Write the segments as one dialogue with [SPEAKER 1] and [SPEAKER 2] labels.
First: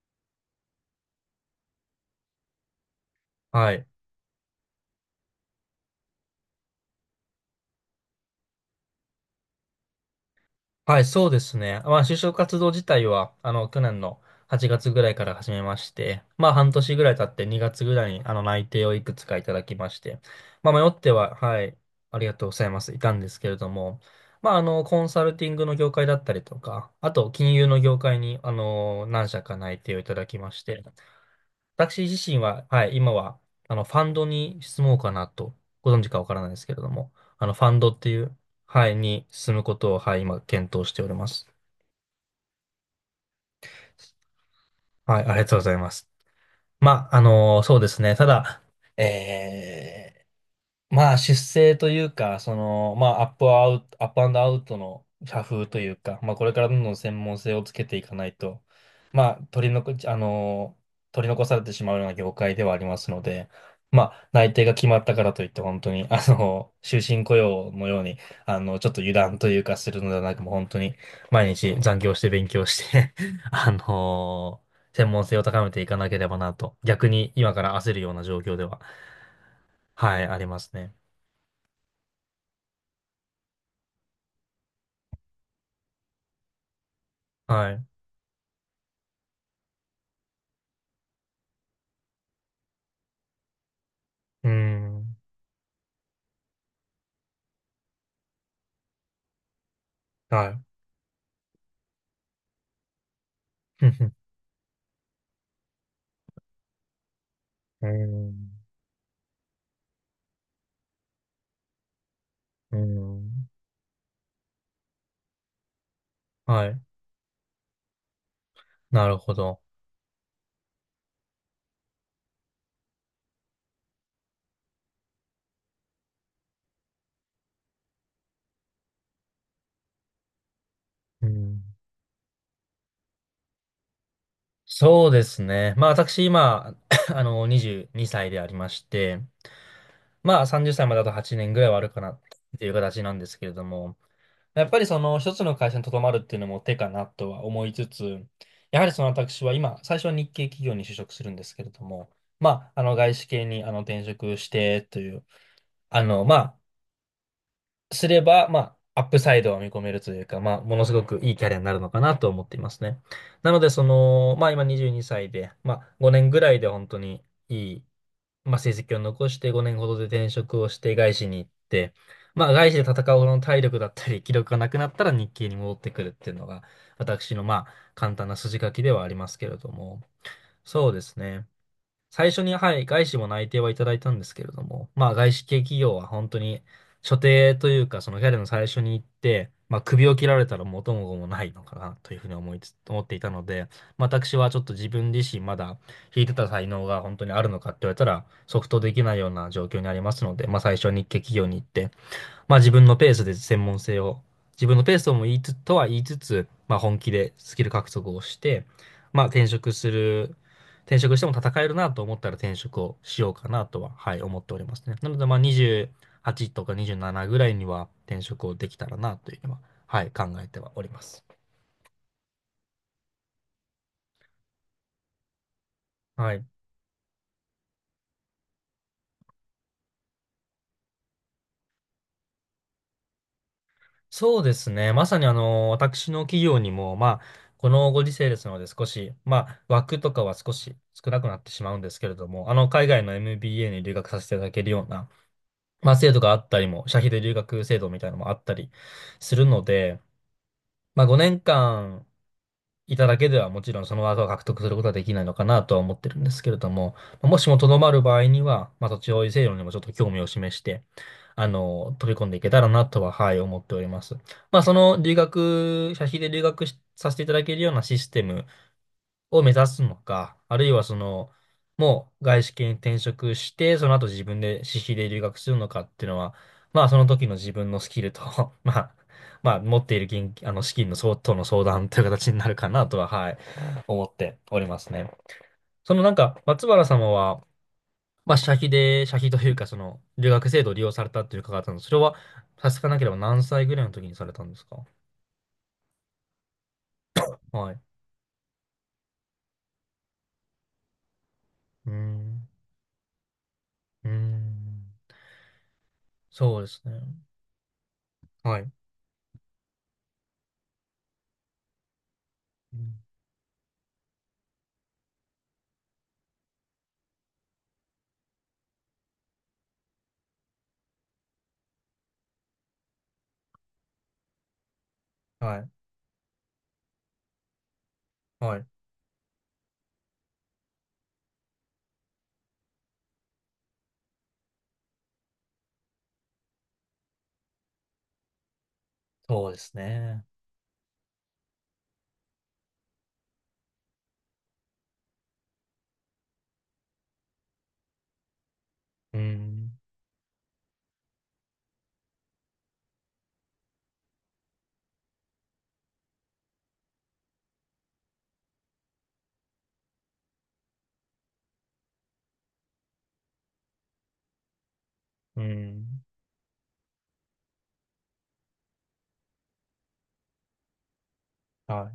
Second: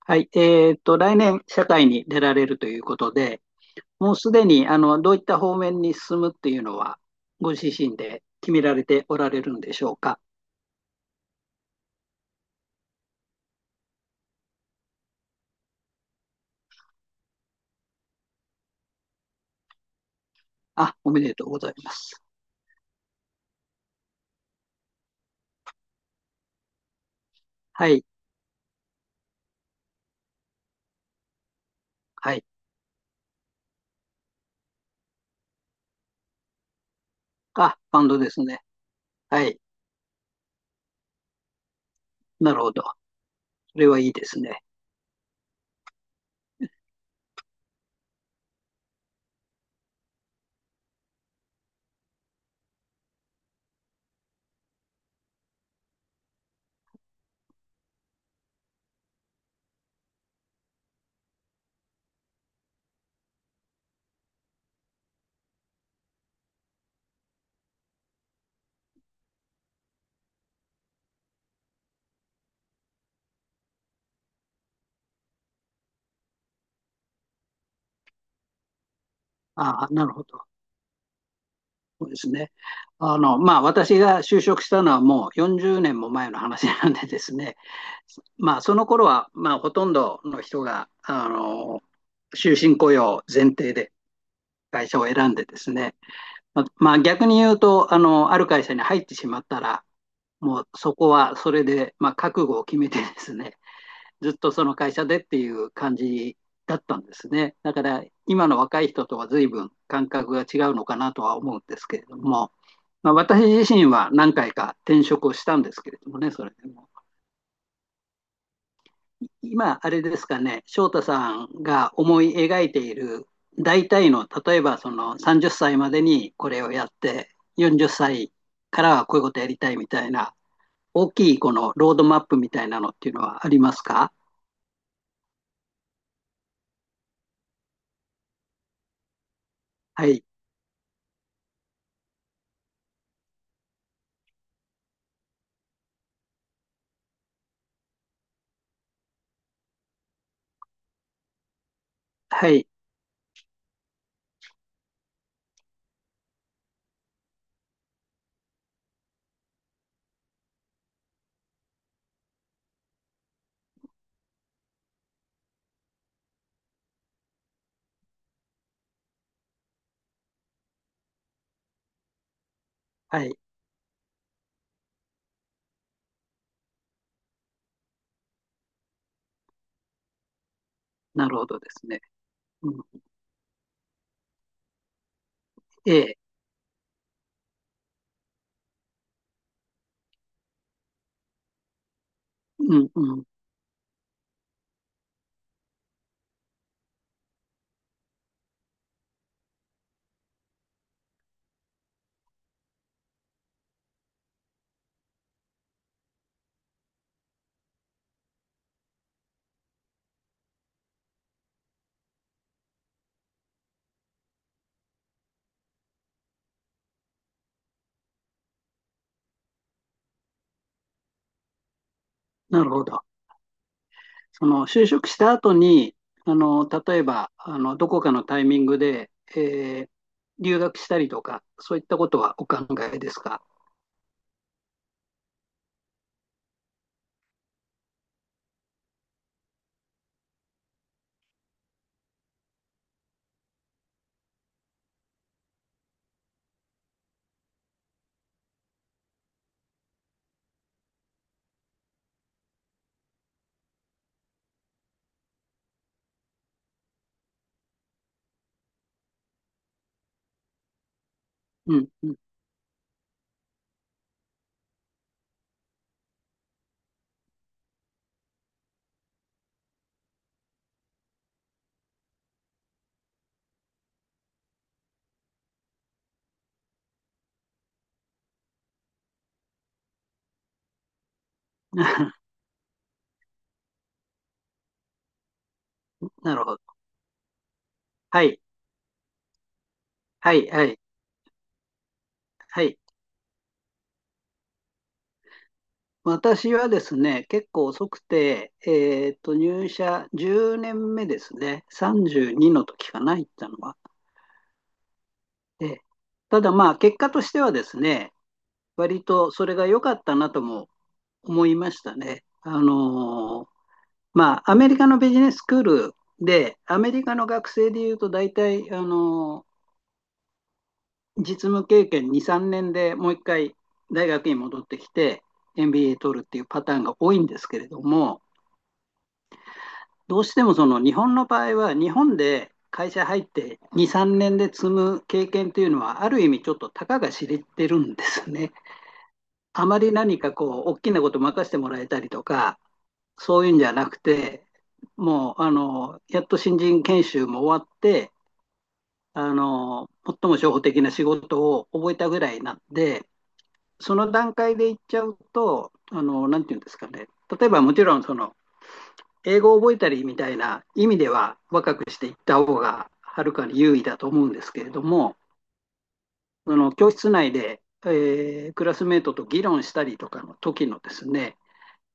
[SPEAKER 1] はい。来年、社会に出られるということで、
[SPEAKER 2] はい。
[SPEAKER 1] もうすでに、どういった方面に進むっていうのは、ご自身で決められておられるんでしょうか。
[SPEAKER 2] はい、そうですね。まあ、就職活動自体は、去年の8月ぐらいから始めまして、まあ、半年ぐらい経って2月ぐらいに、内定をいくつかいただきまして、まあ、迷
[SPEAKER 1] あ、
[SPEAKER 2] って
[SPEAKER 1] おめ
[SPEAKER 2] は、
[SPEAKER 1] でとうご
[SPEAKER 2] は
[SPEAKER 1] ざい
[SPEAKER 2] い、
[SPEAKER 1] ま
[SPEAKER 2] あ
[SPEAKER 1] す。
[SPEAKER 2] りがとうございます、いたんですけれども、まあ、コンサルティングの業界だったりとか、あと、金融の
[SPEAKER 1] は
[SPEAKER 2] 業
[SPEAKER 1] い。
[SPEAKER 2] 界に、何社か内定をいただきまして、私自
[SPEAKER 1] は
[SPEAKER 2] 身
[SPEAKER 1] い。
[SPEAKER 2] は、はい、今は、ファンドに質問かなと、ご存知かわからないですけれども、ファ
[SPEAKER 1] あ、
[SPEAKER 2] ンドっ
[SPEAKER 1] バ
[SPEAKER 2] て
[SPEAKER 1] ンド
[SPEAKER 2] い
[SPEAKER 1] で
[SPEAKER 2] う、
[SPEAKER 1] すね。
[SPEAKER 2] はい、に
[SPEAKER 1] は
[SPEAKER 2] 進
[SPEAKER 1] い。
[SPEAKER 2] むことを、はい、今、検討しております。
[SPEAKER 1] なるほど。それはいいですね。
[SPEAKER 2] はい、ありがとうございます。まあ、そうですね。ただ、えーまあ、出世というか、その、まあ、アップアンドアウトの社風というか、まあ、これからどんどん専門性をつけていかないと、まあ、取り残されてしまうような業界ではありますので、まあ、内定が決まったからといって、本当に、終身雇用のように、ちょっと油断というかするのではなく、もう本当に、毎日残業して勉強して あの、専門性を高めていかなければなと、逆に今から焦るような状況では、
[SPEAKER 1] あ、なる
[SPEAKER 2] は
[SPEAKER 1] ほ
[SPEAKER 2] い、あり
[SPEAKER 1] ど。
[SPEAKER 2] ますね。
[SPEAKER 1] そうですね。まあ、私が就職したのはもう40年も前の話なんでですね。
[SPEAKER 2] はい。う
[SPEAKER 1] まあ、その頃は、まあ、ほとんどの人が、終身雇用前提で
[SPEAKER 2] ー
[SPEAKER 1] 会社を
[SPEAKER 2] ん。
[SPEAKER 1] 選んでですね、まあ、逆に言うとあの、ある会社に入ってしまったら、
[SPEAKER 2] はい。
[SPEAKER 1] もうそこはそれで、まあ、覚悟を決めてですね、
[SPEAKER 2] ふんふん。
[SPEAKER 1] ずっとその会社でっていう感じだったんですね。だか
[SPEAKER 2] うー
[SPEAKER 1] ら今
[SPEAKER 2] ん。
[SPEAKER 1] の若い人とは随分感覚が違うのかなとは思うんですけれども、
[SPEAKER 2] うー
[SPEAKER 1] まあ、私
[SPEAKER 2] ん。
[SPEAKER 1] 自身は何回か転職をしたんですけれどもね、それ
[SPEAKER 2] は
[SPEAKER 1] で
[SPEAKER 2] い。
[SPEAKER 1] も。
[SPEAKER 2] なるほど。
[SPEAKER 1] 今、あれですかね、翔太さんが思い描いている大体の、例えばその30歳までにこれをやって、40歳からはこういうことやりたいみたいな、大
[SPEAKER 2] う
[SPEAKER 1] きいこ
[SPEAKER 2] ん。
[SPEAKER 1] のロードマップみたいなのっていうのはありますか？
[SPEAKER 2] そうですね。まあ私今、22歳でありまして、
[SPEAKER 1] はい、
[SPEAKER 2] まあ30歳まであと8年ぐらいはあるかなっていう形なんですけれども、やっぱりその一つの会社に留まるっていうのも手かなとは思いつつ、やはりその私は今、最初は日系企業に就職するんですけれども、
[SPEAKER 1] はい、
[SPEAKER 2] まあ、外資系に転職してという、あの、ますれば、まあ、アップサイドは見込めるというか、まあ、ものすごくいいキャリアになるのかなと思っていますね。なので、その、まあ、今22歳で、まあ、5年ぐらいで本当にいい、まあ、成績を残して5年ほどで転職をして外資に行って、まあ、外資で戦う
[SPEAKER 1] は
[SPEAKER 2] ほど
[SPEAKER 1] い、
[SPEAKER 2] の体力だったり、気力がなくなったら日系に戻ってくるっていうのが、私の、まあ、簡単な筋書きではありますけれども、そうです
[SPEAKER 1] なる
[SPEAKER 2] ね。
[SPEAKER 1] ほどですね。
[SPEAKER 2] 最初に、
[SPEAKER 1] う
[SPEAKER 2] はい、
[SPEAKER 1] ん、
[SPEAKER 2] 外資も内定はいただいたんですけれども、まあ外資系企業
[SPEAKER 1] え
[SPEAKER 2] は
[SPEAKER 1] え、
[SPEAKER 2] 本当に所定というか、そのキャリアの最初に行って、まあ首を切られたら元も子もないのかなというふうに思いつ、
[SPEAKER 1] う ん、
[SPEAKER 2] 思って
[SPEAKER 1] う
[SPEAKER 2] い
[SPEAKER 1] ん、
[SPEAKER 2] たので、まあ私はちょっと自分自身まだ引いてた才能が本当にあるのかって言われたら、即答できないような状況にありますので、まあ最初は日系企業に行って、まあ自分のペースで専門性を、自分のペースとも言いつ、とは言いつつ、まあ本気でスキル獲得をして、まあ転職する、転職しても戦えるなと思ったら転職をしようかなとは、はい、思っておりますね。なのでまあ28とか27ぐらいには転職をできたらなというのは、はい、考えてはおります。
[SPEAKER 1] なるほど。その就職した後に、
[SPEAKER 2] は
[SPEAKER 1] あ
[SPEAKER 2] い。
[SPEAKER 1] の例えばあのどこかのタイミングで、留学したりとか、そういったことはお考えですか？
[SPEAKER 2] そうですね。まさに私の企業にも、まあ、このご時世ですので少し、まあ、枠とかは少し少なくなってしまうんですけれども、海外の MBA に留学させていただけるような、まあ、制度があったりも、社費で留学制度みたいなのもあったりするので、まあ、5年間いただけではもちろんその技を獲得することはできないのかなとは思ってるんですけれども、まあもしもとどまる場合には、まあ、土地保有制度にもちょっと興味を示して、
[SPEAKER 1] うん、う
[SPEAKER 2] 飛
[SPEAKER 1] ん。
[SPEAKER 2] び込んでいけたらなとは、はい、思っております。まあ、その留学、社費で留学しさせていただけるようなシステムを目指すのか、あるいはその、もう外資系に転職して、その後自分で私費で留学するのかっていうのは、まあその時の自分のスキルと まあ、まあ持っている現金、資金の相当の相談という形に なるかなとは、はい、思っておりますね。そのなん
[SPEAKER 1] な
[SPEAKER 2] か、
[SPEAKER 1] るほ
[SPEAKER 2] 松
[SPEAKER 1] ど。
[SPEAKER 2] 原様は、
[SPEAKER 1] は
[SPEAKER 2] まあ、
[SPEAKER 1] い、
[SPEAKER 2] 社費というか、その、留
[SPEAKER 1] はい、
[SPEAKER 2] 学制
[SPEAKER 1] は
[SPEAKER 2] 度を
[SPEAKER 1] い、
[SPEAKER 2] 利用されたっていう伺ったので、それは、
[SPEAKER 1] は
[SPEAKER 2] さす
[SPEAKER 1] い。
[SPEAKER 2] がなければ何歳ぐらいの時にされたんですか？
[SPEAKER 1] 私はですね、結構
[SPEAKER 2] はい。
[SPEAKER 1] 遅くて、入社10年目ですね。
[SPEAKER 2] うーん。
[SPEAKER 1] 32の時かな、行ったのは。
[SPEAKER 2] うーん。
[SPEAKER 1] で、ただ
[SPEAKER 2] そうで
[SPEAKER 1] まあ、
[SPEAKER 2] すね。
[SPEAKER 1] 結果としてはですね、
[SPEAKER 2] はい。
[SPEAKER 1] 割とそれが良かったなとも思いましたね。
[SPEAKER 2] うん。
[SPEAKER 1] まあ、アメリカのビジネススクールで、アメリカの学生でいうと大体、実務経験2、3年でもう一回大学に戻ってきて
[SPEAKER 2] はい。
[SPEAKER 1] MBA 取るっていうパターンが多いんですけれども、
[SPEAKER 2] はい。
[SPEAKER 1] どうしてもその日本の場合は日本で会社入って2、3年で積む経験というのはある意味ちょっとたかが知れてるんですね。
[SPEAKER 2] そうで
[SPEAKER 1] あ
[SPEAKER 2] す
[SPEAKER 1] まり何
[SPEAKER 2] ね。
[SPEAKER 1] かこう大きなこと任せてもらえたりとかそういうんじゃなくてもうやっと新人研修も終わって
[SPEAKER 2] うん。
[SPEAKER 1] 最も初歩的な仕事を覚えたぐらいなんで、その段階でいっちゃうと、なんていうんですかね、例えばもちろんその英語を覚えたりみたいな意味では若くしていった方がはるかに優位だと思うんですけれども、
[SPEAKER 2] うん。
[SPEAKER 1] その教室内で、クラスメートと議論したりとかの時のですね、
[SPEAKER 2] は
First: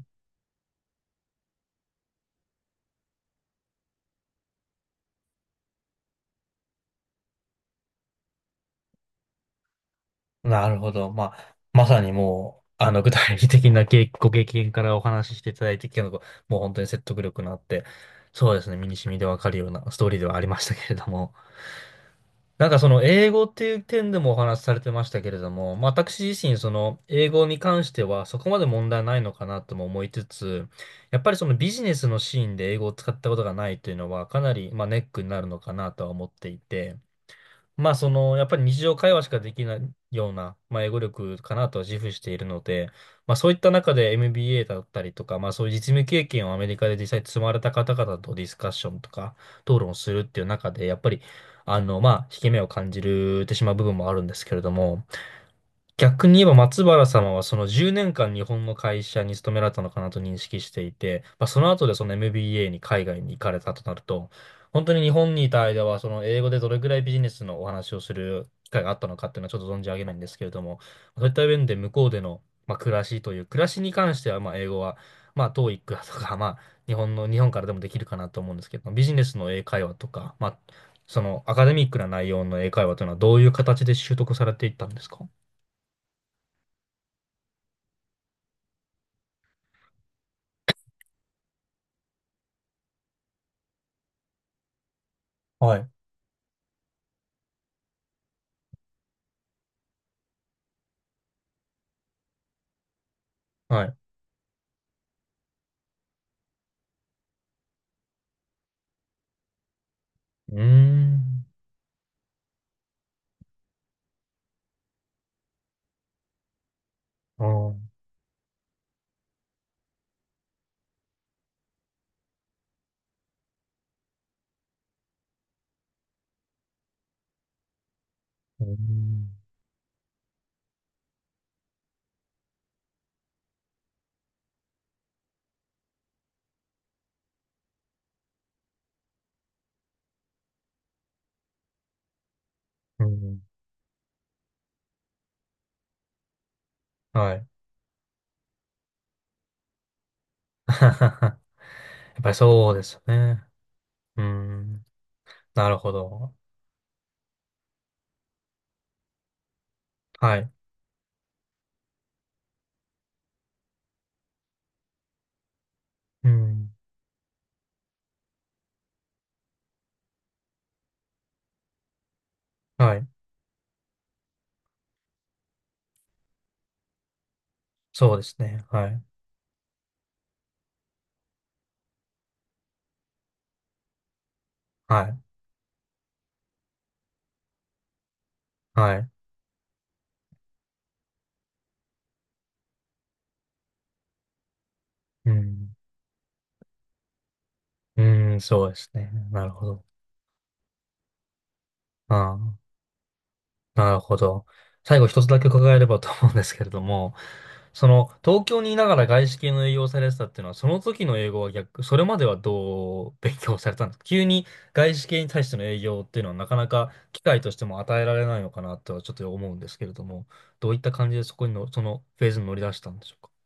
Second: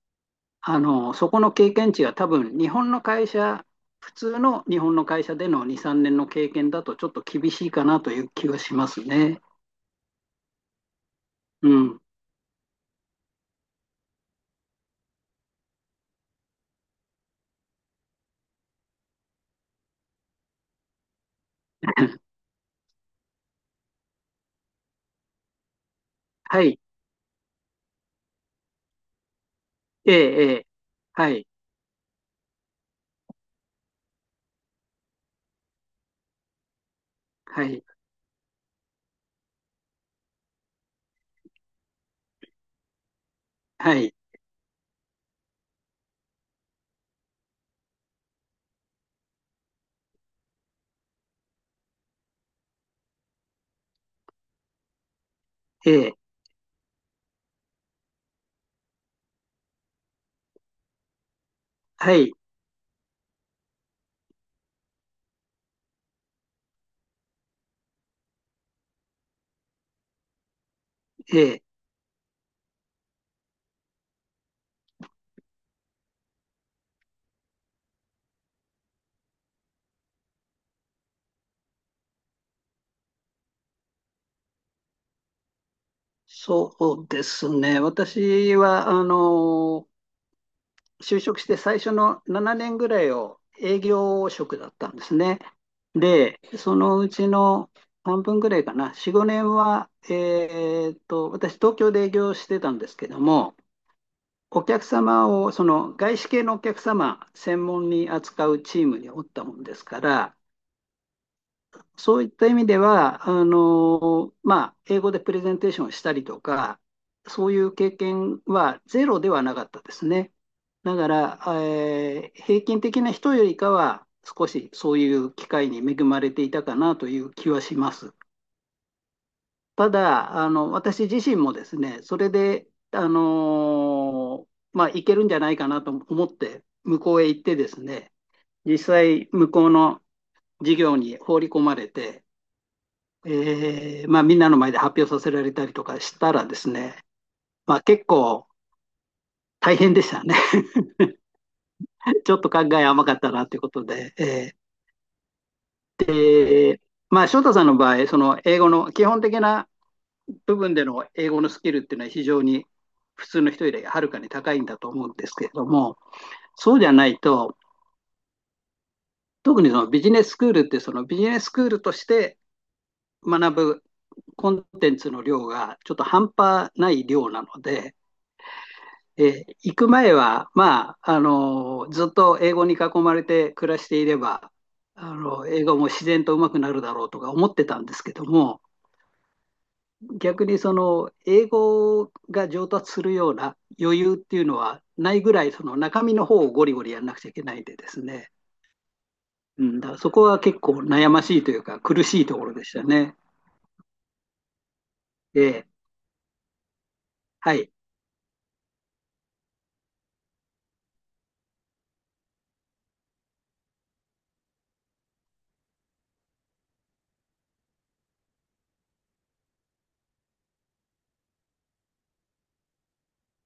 [SPEAKER 1] そこの経験値が多分日本の会社、普通の日本の会社での2、3年の経験だとちょっと厳しいかなという気がしますね。
[SPEAKER 2] い。なるほど。まあ、
[SPEAKER 1] う
[SPEAKER 2] まさ
[SPEAKER 1] ん。
[SPEAKER 2] にもう、具体的な経ご経験からお話ししていただいてきたのが、もう本当に説得力のあって、そうですね、身に染みでわかるようなストーリーではありましたけれども。なんかその英語っていう点でもお話しされてましたけれども、まあ、私自身
[SPEAKER 1] は
[SPEAKER 2] そ
[SPEAKER 1] い。
[SPEAKER 2] の英語に関してはそこまで問題ないのかなとも思い
[SPEAKER 1] え
[SPEAKER 2] つ
[SPEAKER 1] え
[SPEAKER 2] つ、やっ
[SPEAKER 1] は
[SPEAKER 2] ぱりそ
[SPEAKER 1] い。
[SPEAKER 2] のビジネスのシーンで英語を使ったことがないというのはかなりまあネックになるのかなとは思っていて、
[SPEAKER 1] はい。
[SPEAKER 2] まあ、その、やっぱり日常会話しかできないような、まあ、英語力かなとは自負しているので、まあ、そういった中
[SPEAKER 1] は
[SPEAKER 2] で
[SPEAKER 1] い。
[SPEAKER 2] MBA だったりとか、まあ、そういう実務経験をアメリカで実際積まれた方々とディスカッションとか、討論をするっていう中で、やっぱり、まあ、引け目を感じるてしまう部分もあるんですけれども、
[SPEAKER 1] ええ、
[SPEAKER 2] 逆に言えば松原様はその10年間日本の会社に勤められたのかなと認識していて、まあ、その後でその
[SPEAKER 1] はい、
[SPEAKER 2] MBA に海外に行かれたとなると、本当に日本にいた間はその英語でどれぐらいビジネスのお話をする機会があったのかっていうのはちょっと存じ上げないんですけれども、そういっ
[SPEAKER 1] え
[SPEAKER 2] た
[SPEAKER 1] え、
[SPEAKER 2] 面で向こうでの、まあ、暮らしに関してはまあ英語は、まあトーイックだとか、まあ日本からでもできるかなと思うんですけど、ビジネスの英会話とか、まあそのアカデミックな内容の英会話というのはどういう形で習得されていったんですか？
[SPEAKER 1] そうですね。私は、就職して最初の7年ぐらいを営業職だったんですね。
[SPEAKER 2] はい。
[SPEAKER 1] で、そのうちの半分ぐらいかな、4、5年は、私、東京で営業してたんですけども、
[SPEAKER 2] はい。
[SPEAKER 1] お客様を、その外資系のお客様専門に扱うチームにおったもんですから、
[SPEAKER 2] うーん。
[SPEAKER 1] そういった意味では、まあ、英語でプレゼンテーションをしたりとか、
[SPEAKER 2] あ
[SPEAKER 1] そういう
[SPEAKER 2] ー、
[SPEAKER 1] 経験はゼロではなかったですね。だから、平均的な人よりかは、少しそういう機会に恵まれていたかなという気はします。
[SPEAKER 2] うーん。
[SPEAKER 1] ただ、私自身もですね、それで、まあ、いけるんじゃないかなと思って、向こうへ行ってですね、実際、向こうの事業に放り込まれて、
[SPEAKER 2] うん。
[SPEAKER 1] まあ、みんなの前で発表させられたりとかしたらですね、
[SPEAKER 2] はい。
[SPEAKER 1] まあ、結構大変でしたね。
[SPEAKER 2] やっ ぱ
[SPEAKER 1] ち
[SPEAKER 2] り
[SPEAKER 1] ょっと考
[SPEAKER 2] そうで
[SPEAKER 1] え
[SPEAKER 2] すよ
[SPEAKER 1] 甘かった
[SPEAKER 2] ね。
[SPEAKER 1] なということで、
[SPEAKER 2] うーん。なるほど。
[SPEAKER 1] ーえーまあ、翔太さんの場合、その英語の基本的な
[SPEAKER 2] はい。
[SPEAKER 1] 部分での英語のスキルっていうのは非常に普通の人よりはるかに高いんだと思うんですけれども、
[SPEAKER 2] うん。
[SPEAKER 1] そうじゃないと、特にそのビジネススクールってそのビジネススクールとして
[SPEAKER 2] はい。
[SPEAKER 1] 学ぶコンテンツの量がちょっと半端ない量なので、
[SPEAKER 2] そうですね。はい。
[SPEAKER 1] 行く前は、まあ、ずっと英語に囲まれて暮らしていれば、
[SPEAKER 2] はい。
[SPEAKER 1] 英語も自然と上手くなるだろうとか思ってたんですけども、
[SPEAKER 2] はい。
[SPEAKER 1] 逆にその、英語が上達するような余裕っていうのはない
[SPEAKER 2] う
[SPEAKER 1] ぐらい、そ
[SPEAKER 2] ん。
[SPEAKER 1] の中身の方をゴリゴリやんなくちゃいけないんでで
[SPEAKER 2] う
[SPEAKER 1] すね。
[SPEAKER 2] ーん、そうですね。なる
[SPEAKER 1] う
[SPEAKER 2] ほ
[SPEAKER 1] ん、
[SPEAKER 2] ど。
[SPEAKER 1] だからそこは結構悩ましいというか、苦しいと
[SPEAKER 2] あ
[SPEAKER 1] ころでし
[SPEAKER 2] あ、
[SPEAKER 1] たね。
[SPEAKER 2] なるほど。最後一つだ
[SPEAKER 1] え
[SPEAKER 2] け
[SPEAKER 1] ー
[SPEAKER 2] 伺えればと思うんですけれども、
[SPEAKER 1] はい。
[SPEAKER 2] その東京にいながら外資系の営業をされてたっていうのは、その時の英語は逆、それまではどう勉強されたんですか？急に外資系に対しての営業っていうのはなかなか機会としても与えられないのかなとはちょっと思うんですけれども、どういった感じでそのフェーズに乗り出したんでしょう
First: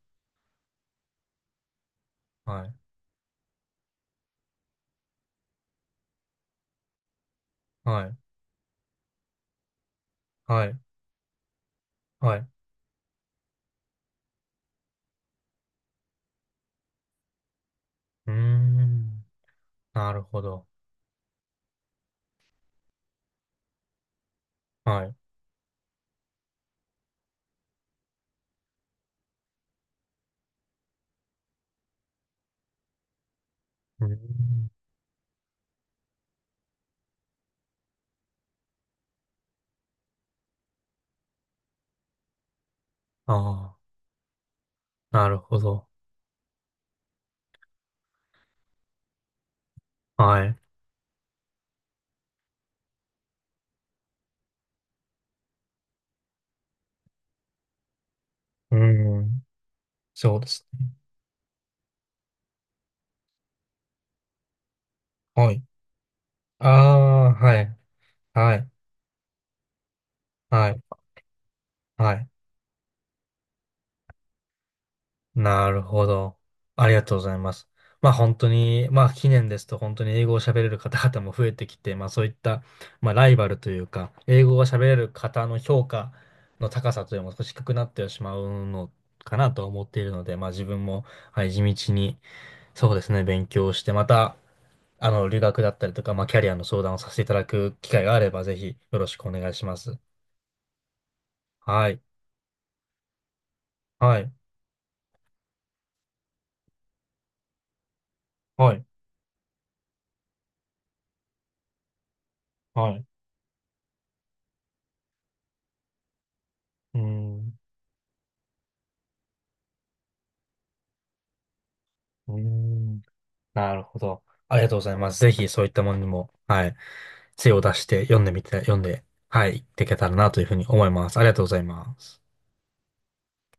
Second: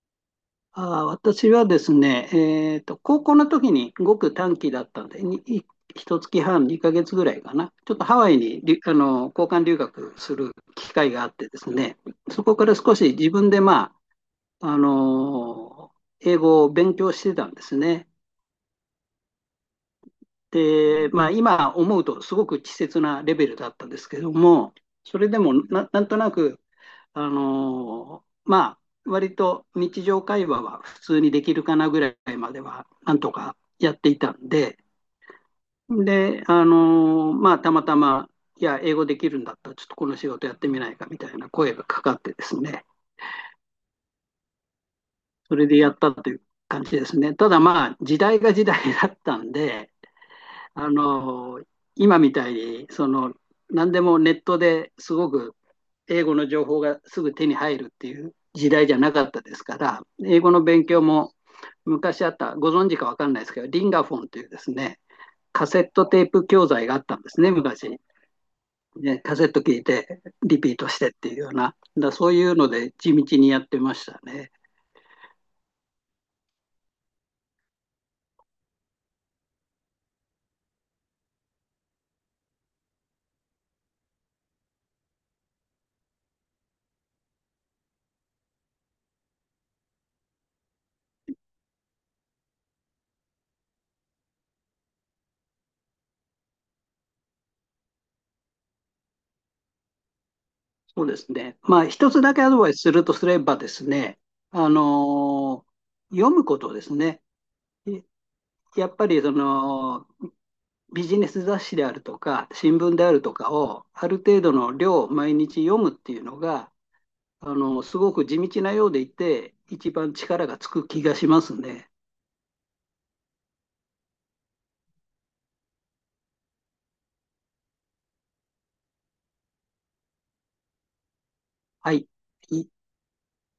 [SPEAKER 1] あー私はですね、
[SPEAKER 2] か？はい。
[SPEAKER 1] 高校の時にごく短期だったんで、1月半、2ヶ月ぐらいかな、ちょっと
[SPEAKER 2] はい。
[SPEAKER 1] ハワイにあの交換留学する
[SPEAKER 2] はい。
[SPEAKER 1] 機会があってですね、
[SPEAKER 2] はい。
[SPEAKER 1] そ
[SPEAKER 2] う
[SPEAKER 1] こから少し自分で、まあ、あの英語を勉強してたんですね。
[SPEAKER 2] ーん。なるほど。
[SPEAKER 1] で、まあ、今思うとすごく稚拙なレベルだったんですけども、
[SPEAKER 2] はい。う
[SPEAKER 1] それでもなんとなくまあ、割と日常会話は普通にできるかなぐらいまでは、なんとかやっ
[SPEAKER 2] ー
[SPEAKER 1] ていたん
[SPEAKER 2] ん。
[SPEAKER 1] で、で、まあ、たまたま、いや、英語できるんだったら、ちょっとこの仕事やってみないかみたいな声がかかってですね、
[SPEAKER 2] ああ、なる
[SPEAKER 1] そ
[SPEAKER 2] ほ
[SPEAKER 1] れで
[SPEAKER 2] ど。
[SPEAKER 1] やったという感じですね。ただまあ、時代が時代だったんで、
[SPEAKER 2] はい。
[SPEAKER 1] あのー今みたいに、その、何でもネットですごく英語の情報がすぐ手に入るっていう時
[SPEAKER 2] うー
[SPEAKER 1] 代じゃなかった
[SPEAKER 2] ん。
[SPEAKER 1] ですから、
[SPEAKER 2] そう
[SPEAKER 1] 英
[SPEAKER 2] で
[SPEAKER 1] 語の
[SPEAKER 2] す
[SPEAKER 1] 勉
[SPEAKER 2] ね。
[SPEAKER 1] 強も昔あった、ご存知か分かんないですけど、リンガフォンというですね、
[SPEAKER 2] はい。
[SPEAKER 1] カセットテープ教
[SPEAKER 2] あ
[SPEAKER 1] 材があったんで
[SPEAKER 2] あ、
[SPEAKER 1] すね、
[SPEAKER 2] はい。
[SPEAKER 1] 昔。
[SPEAKER 2] はい。
[SPEAKER 1] ね、カセット聞いて、リ
[SPEAKER 2] は
[SPEAKER 1] ピー
[SPEAKER 2] い。
[SPEAKER 1] トしてっていうような、だ
[SPEAKER 2] はい。
[SPEAKER 1] そういうので地道にやってましたね。
[SPEAKER 2] なるほど。ありがとうございます。まあ本当に、まあ近年ですと本当に英語を喋れる方々も増えてきて、まあそういった、まあライバルというか、英語が喋れる方の評価の高さというのも少し低くなってしまうのかなと思っているので、まあ自分も、はい、地道に、そうですね、勉強して、また、留学だったりとか、まあキャリアの相談をさせていただく機会があれば、ぜひよろしくお願いします。
[SPEAKER 1] そうですね。まあ、
[SPEAKER 2] はい。
[SPEAKER 1] 一つだけアドバイスするとすればです
[SPEAKER 2] は
[SPEAKER 1] ね、
[SPEAKER 2] い。
[SPEAKER 1] あのー読むことですね。
[SPEAKER 2] はい、
[SPEAKER 1] やっぱりそのビジネス雑誌であるとか、新
[SPEAKER 2] は
[SPEAKER 1] 聞で
[SPEAKER 2] い。
[SPEAKER 1] あるとかを、ある程度の量毎日読むっていうのが、
[SPEAKER 2] うーん。
[SPEAKER 1] すごく地道なようでいて、一番力がつく気がしますね。
[SPEAKER 2] うーん。なるほど。ありがとうございます。ぜひそういったものにも、はい、精を出して読んでみて、読んで、はい、いっていけたらなというふうに思います。ありがとうござい
[SPEAKER 1] は
[SPEAKER 2] ま
[SPEAKER 1] い。
[SPEAKER 2] す。
[SPEAKER 1] い